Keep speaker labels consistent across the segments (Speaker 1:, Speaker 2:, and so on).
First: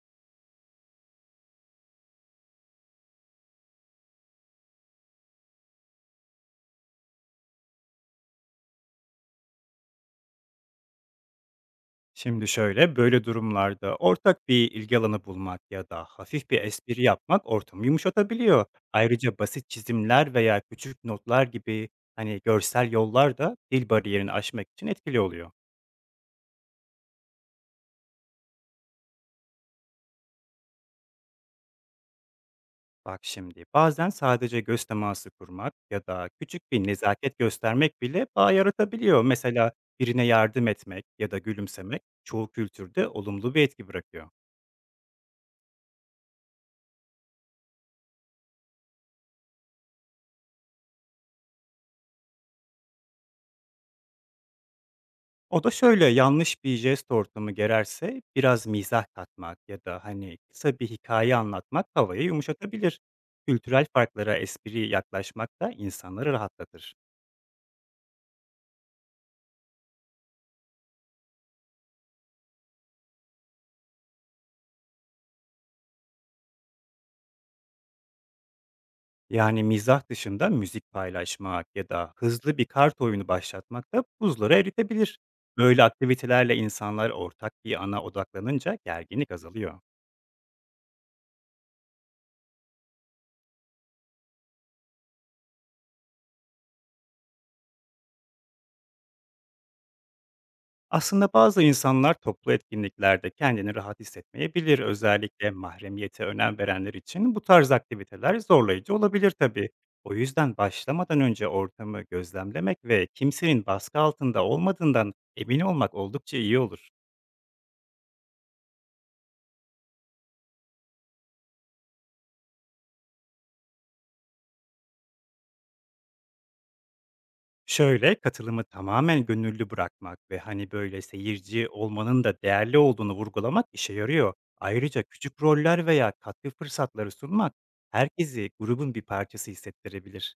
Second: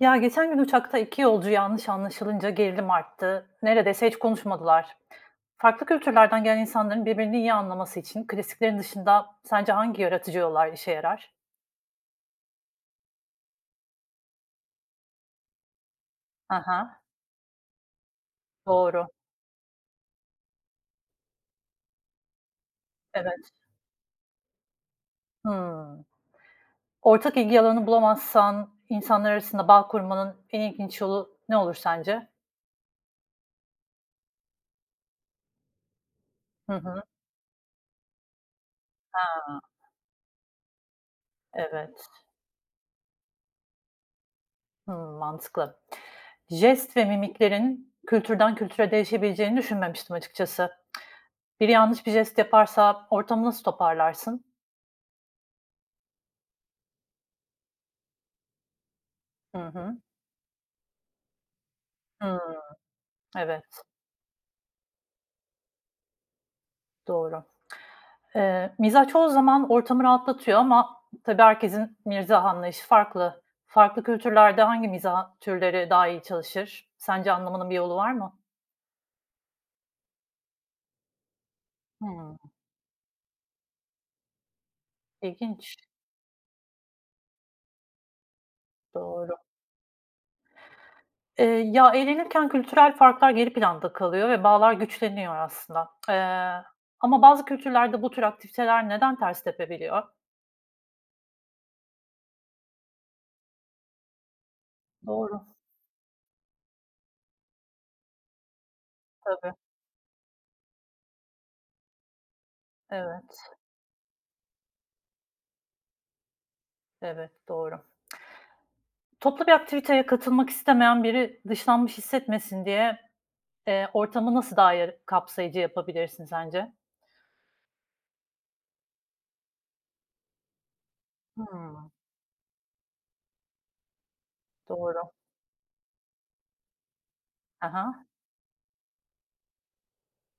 Speaker 1: Ya geçen gün uçakta iki yolcu yanlış anlaşılınca gerilim arttı. Neredeyse hiç konuşmadılar. Farklı kültürlerden gelen insanların birbirini iyi anlaması için klasiklerin dışında sence hangi yaratıcı yollar işe yarar?
Speaker 2: Şimdi şöyle, böyle durumlarda ortak bir ilgi alanı bulmak ya da hafif bir
Speaker 1: Aha,
Speaker 2: espri yapmak ortamı yumuşatabiliyor.
Speaker 1: doğru.
Speaker 2: Ayrıca basit çizimler veya küçük notlar gibi hani görsel yollar
Speaker 1: Evet.
Speaker 2: da dil bariyerini aşmak için etkili oluyor.
Speaker 1: Hmm. Ortak ilgi alanı bulamazsan insanlar arasında bağ kurmanın en ilginç yolu ne olur sence?
Speaker 2: Bak şimdi, bazen sadece göz teması kurmak ya da küçük
Speaker 1: Hı
Speaker 2: bir
Speaker 1: hı.
Speaker 2: nezaket göstermek bile bağ yaratabiliyor. Mesela birine yardım etmek ya da gülümsemek
Speaker 1: Evet.
Speaker 2: çoğu kültürde olumlu bir etki bırakıyor.
Speaker 1: Mantıklı. Jest ve mimiklerin kültürden kültüre değişebileceğini düşünmemiştim açıkçası. Biri yanlış bir jest yaparsa ortamı nasıl toparlarsın?
Speaker 2: O da şöyle, yanlış bir jest ortamı gererse biraz mizah katmak
Speaker 1: Hı
Speaker 2: ya
Speaker 1: hı.
Speaker 2: da, hani, kısa bir hikaye anlatmak havayı
Speaker 1: Hıı,
Speaker 2: yumuşatabilir.
Speaker 1: evet,
Speaker 2: Kültürel farklara espri yaklaşmak da insanları rahatlatır.
Speaker 1: doğru. Mizah çoğu zaman ortamı rahatlatıyor ama tabii herkesin mizah anlayışı farklı. Farklı kültürlerde hangi mizah türleri daha iyi çalışır? Sence anlamanın bir yolu var mı?
Speaker 2: Yani mizah dışında müzik paylaşmak ya da
Speaker 1: Hımm,
Speaker 2: hızlı bir kart oyunu başlatmak da buzları eritebilir.
Speaker 1: ilginç.
Speaker 2: Böyle aktivitelerle insanlar ortak bir ana odaklanınca gerginlik
Speaker 1: Doğru.
Speaker 2: azalıyor.
Speaker 1: Ya, eğlenirken kültürel farklar geri planda kalıyor ve bağlar güçleniyor aslında. Ama bazı kültürlerde bu tür aktiviteler neden ters tepebiliyor?
Speaker 2: Aslında bazı insanlar toplu etkinliklerde kendini rahat hissetmeyebilir.
Speaker 1: Doğru,
Speaker 2: Özellikle mahremiyete önem verenler için bu tarz aktiviteler zorlayıcı olabilir
Speaker 1: tabii.
Speaker 2: tabii. O yüzden başlamadan önce ortamı gözlemlemek ve
Speaker 1: Evet,
Speaker 2: kimsenin baskı altında olmadığından emin olmak oldukça iyi olur.
Speaker 1: evet, doğru. Toplu bir aktiviteye katılmak istemeyen biri dışlanmış hissetmesin diye, ortamı nasıl daha ya kapsayıcı yapabilirsin sence?
Speaker 2: Şöyle, katılımı tamamen gönüllü bırakmak ve hani böyle seyirci
Speaker 1: Hımm,
Speaker 2: olmanın da değerli olduğunu vurgulamak işe yarıyor. Ayrıca
Speaker 1: doğru.
Speaker 2: küçük roller veya katkı fırsatları sunmak
Speaker 1: Hı.
Speaker 2: herkesi grubun bir parçası hissettirebilir.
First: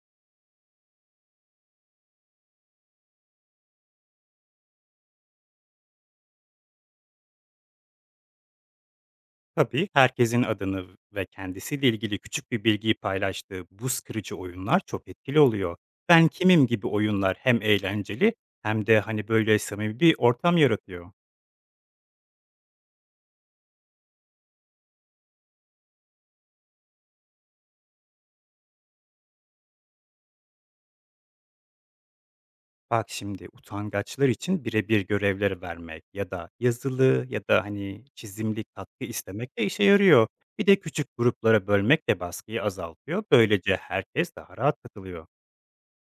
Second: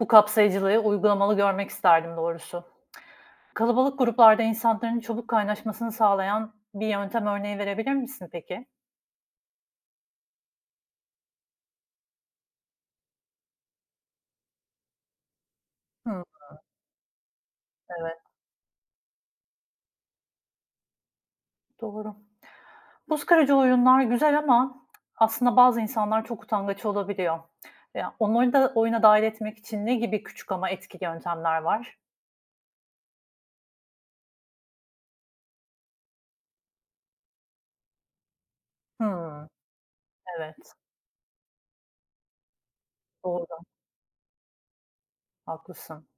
Speaker 1: Bu kapsayıcılığı uygulamalı görmek isterdim doğrusu. Kalabalık gruplarda insanların çabuk kaynaşmasını sağlayan bir yöntem örneği verebilir misin peki?
Speaker 2: Tabii, herkesin adını ve kendisiyle ilgili küçük bir bilgiyi paylaştığı buz kırıcı oyunlar çok etkili oluyor.
Speaker 1: Hımm,
Speaker 2: Ben kimim gibi oyunlar hem
Speaker 1: evet,
Speaker 2: eğlenceli hem de hani böyle samimi bir ortam yaratıyor.
Speaker 1: doğru. Buz kırıcı oyunlar güzel ama aslında bazı insanlar çok utangaç olabiliyor. Ya, onları da oyuna dâhil etmek için ne gibi küçük ama etkili yöntemler var?
Speaker 2: Bak şimdi, utangaçlar için birebir görevleri vermek ya da yazılı ya da hani çizimli katkı
Speaker 1: Hımm,
Speaker 2: istemek de işe yarıyor. Bir
Speaker 1: evet.
Speaker 2: de küçük gruplara bölmek de baskıyı azaltıyor.
Speaker 1: Doğru,
Speaker 2: Böylece herkes daha rahat katılıyor.
Speaker 1: haklısın.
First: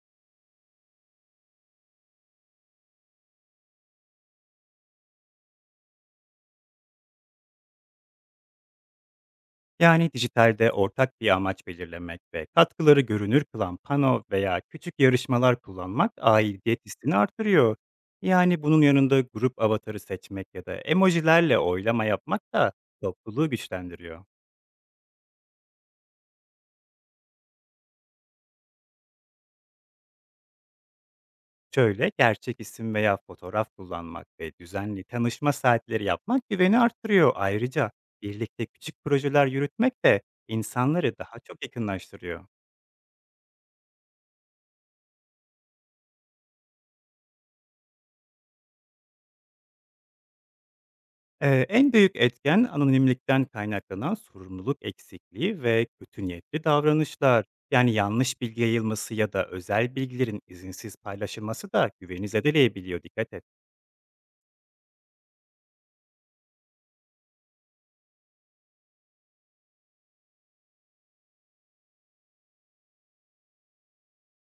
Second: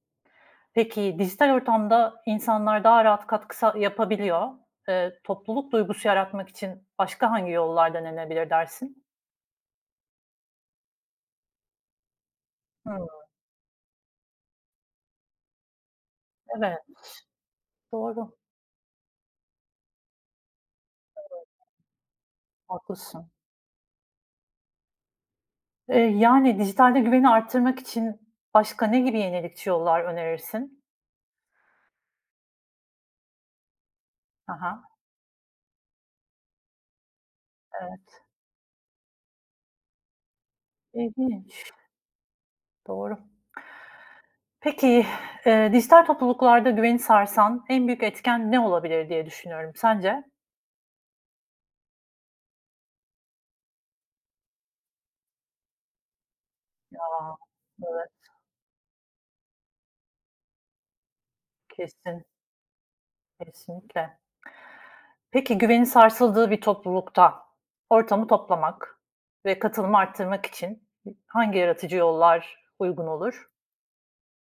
Speaker 1: Peki, dijital ortamda insanlar daha rahat katkı yapabiliyor. Topluluk duygusu yaratmak için başka hangi yollar denenebilir dersin?
Speaker 2: Yani dijitalde ortak bir amaç belirlemek ve katkıları
Speaker 1: Hımm,
Speaker 2: görünür kılan pano veya küçük yarışmalar kullanmak
Speaker 1: evet,
Speaker 2: aidiyet hissini artırıyor.
Speaker 1: doğru,
Speaker 2: Yani bunun yanında grup avatarı seçmek ya da emojilerle oylama yapmak da
Speaker 1: haklısın.
Speaker 2: topluluğu güçlendiriyor.
Speaker 1: Yani, dijitalde güveni arttırmak için başka ne gibi yenilikçi yollar önerirsin?
Speaker 2: Şöyle, gerçek isim veya fotoğraf kullanmak ve
Speaker 1: Aha,
Speaker 2: düzenli tanışma saatleri yapmak güveni artırıyor. Ayrıca
Speaker 1: evet,
Speaker 2: birlikte küçük projeler yürütmek de insanları daha çok
Speaker 1: ilginç,
Speaker 2: yakınlaştırıyor.
Speaker 1: doğru. Peki, dijital topluluklarda güveni sarsan en büyük etken ne olabilir diye düşünüyorum. Sence?
Speaker 2: En büyük etken anonimlikten kaynaklanan sorumluluk eksikliği ve kötü niyetli
Speaker 1: A!
Speaker 2: davranışlar. Yani
Speaker 1: Evet,
Speaker 2: yanlış bilgi yayılması ya da özel bilgilerin izinsiz paylaşılması da
Speaker 1: kesin,
Speaker 2: güveni zedeleyebiliyor, dikkat et.
Speaker 1: kesinlikle. Peki güvenin sarsıldığı bir toplulukta ortamı toplamak ve katılımı arttırmak için hangi yaratıcı yollar uygun olur?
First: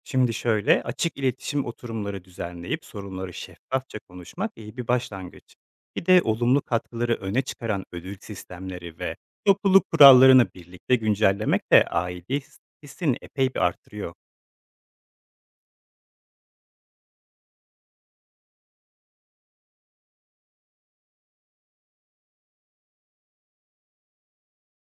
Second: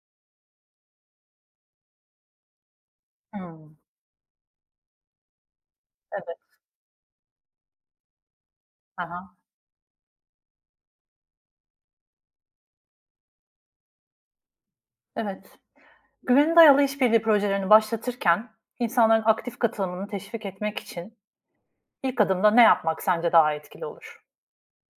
Speaker 2: Şimdi şöyle, açık iletişim oturumları düzenleyip sorunları
Speaker 1: Hımm.
Speaker 2: şeffafça konuşmak iyi bir başlangıç. Bir de
Speaker 1: Evet.
Speaker 2: olumlu katkıları öne çıkaran ödül sistemleri
Speaker 1: Hı hı.
Speaker 2: ve topluluk kurallarını birlikte güncellemek de aidiyet hissini epey bir artırıyor.
Speaker 1: Evet. Güvene dayalı işbirliği projelerini başlatırken insanların aktif katılımını teşvik etmek için ilk adımda ne yapmak sence daha etkili olur?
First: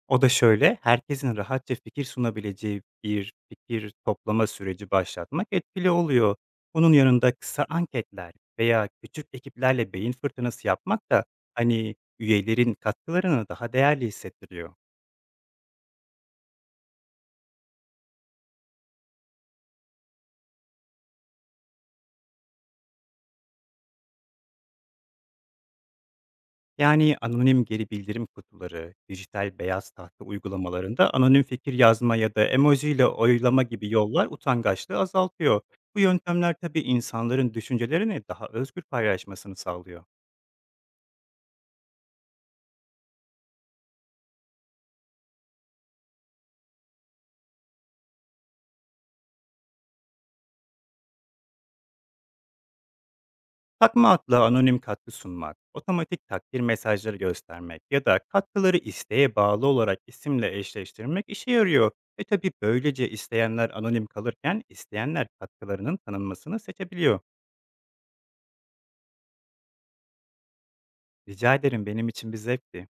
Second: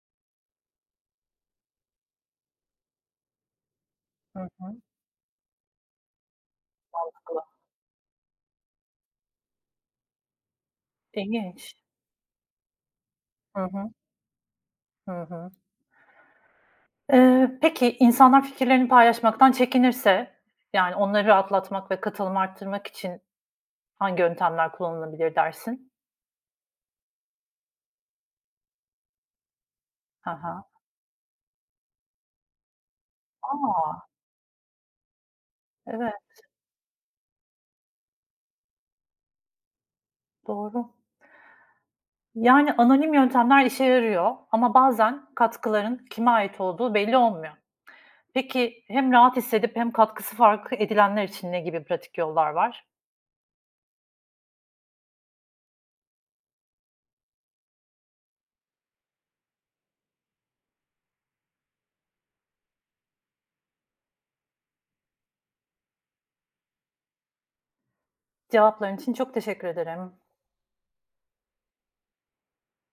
Speaker 2: O da şöyle, herkesin rahatça fikir sunabileceği bir fikir
Speaker 1: Hı
Speaker 2: toplama
Speaker 1: hı.
Speaker 2: süreci başlatmak etkili oluyor. Bunun yanında
Speaker 1: Haklı.
Speaker 2: kısa anketler veya küçük ekiplerle beyin fırtınası yapmak da
Speaker 1: İlginç.
Speaker 2: hani üyelerin katkılarını
Speaker 1: Hı
Speaker 2: daha
Speaker 1: hı.
Speaker 2: değerli hissettiriyor.
Speaker 1: Hı hı. Peki insanlar fikirlerini paylaşmaktan çekinirse, yani onları rahatlatmak ve katılımı arttırmak için hangi yöntemler kullanılabilir dersin?
Speaker 2: Yani anonim geri bildirim kutuları, dijital beyaz tahta
Speaker 1: Ha ha.
Speaker 2: uygulamalarında anonim fikir yazma ya da emoji ile oylama
Speaker 1: A!
Speaker 2: gibi yollar utangaçlığı azaltıyor. Bu
Speaker 1: Evet,
Speaker 2: yöntemler tabii insanların düşüncelerini daha özgür paylaşmasını sağlıyor.
Speaker 1: doğru. Yani anonim yöntemler işe yarıyor ama bazen katkıların kime ait olduğu belli olmuyor. Peki hem rahat hissedip hem katkısı fark edilenler için ne gibi pratik yollar var?
Speaker 2: Takma adla anonim katkı sunmak, otomatik takdir mesajları göstermek ya da katkıları isteğe bağlı olarak isimle eşleştirmek işe yarıyor. Ve tabii böylece isteyenler anonim kalırken isteyenler katkılarının tanınmasını seçebiliyor.
Speaker 1: Cevapların için çok teşekkür ederim.
Speaker 2: Rica ederim, benim için bir zevkti.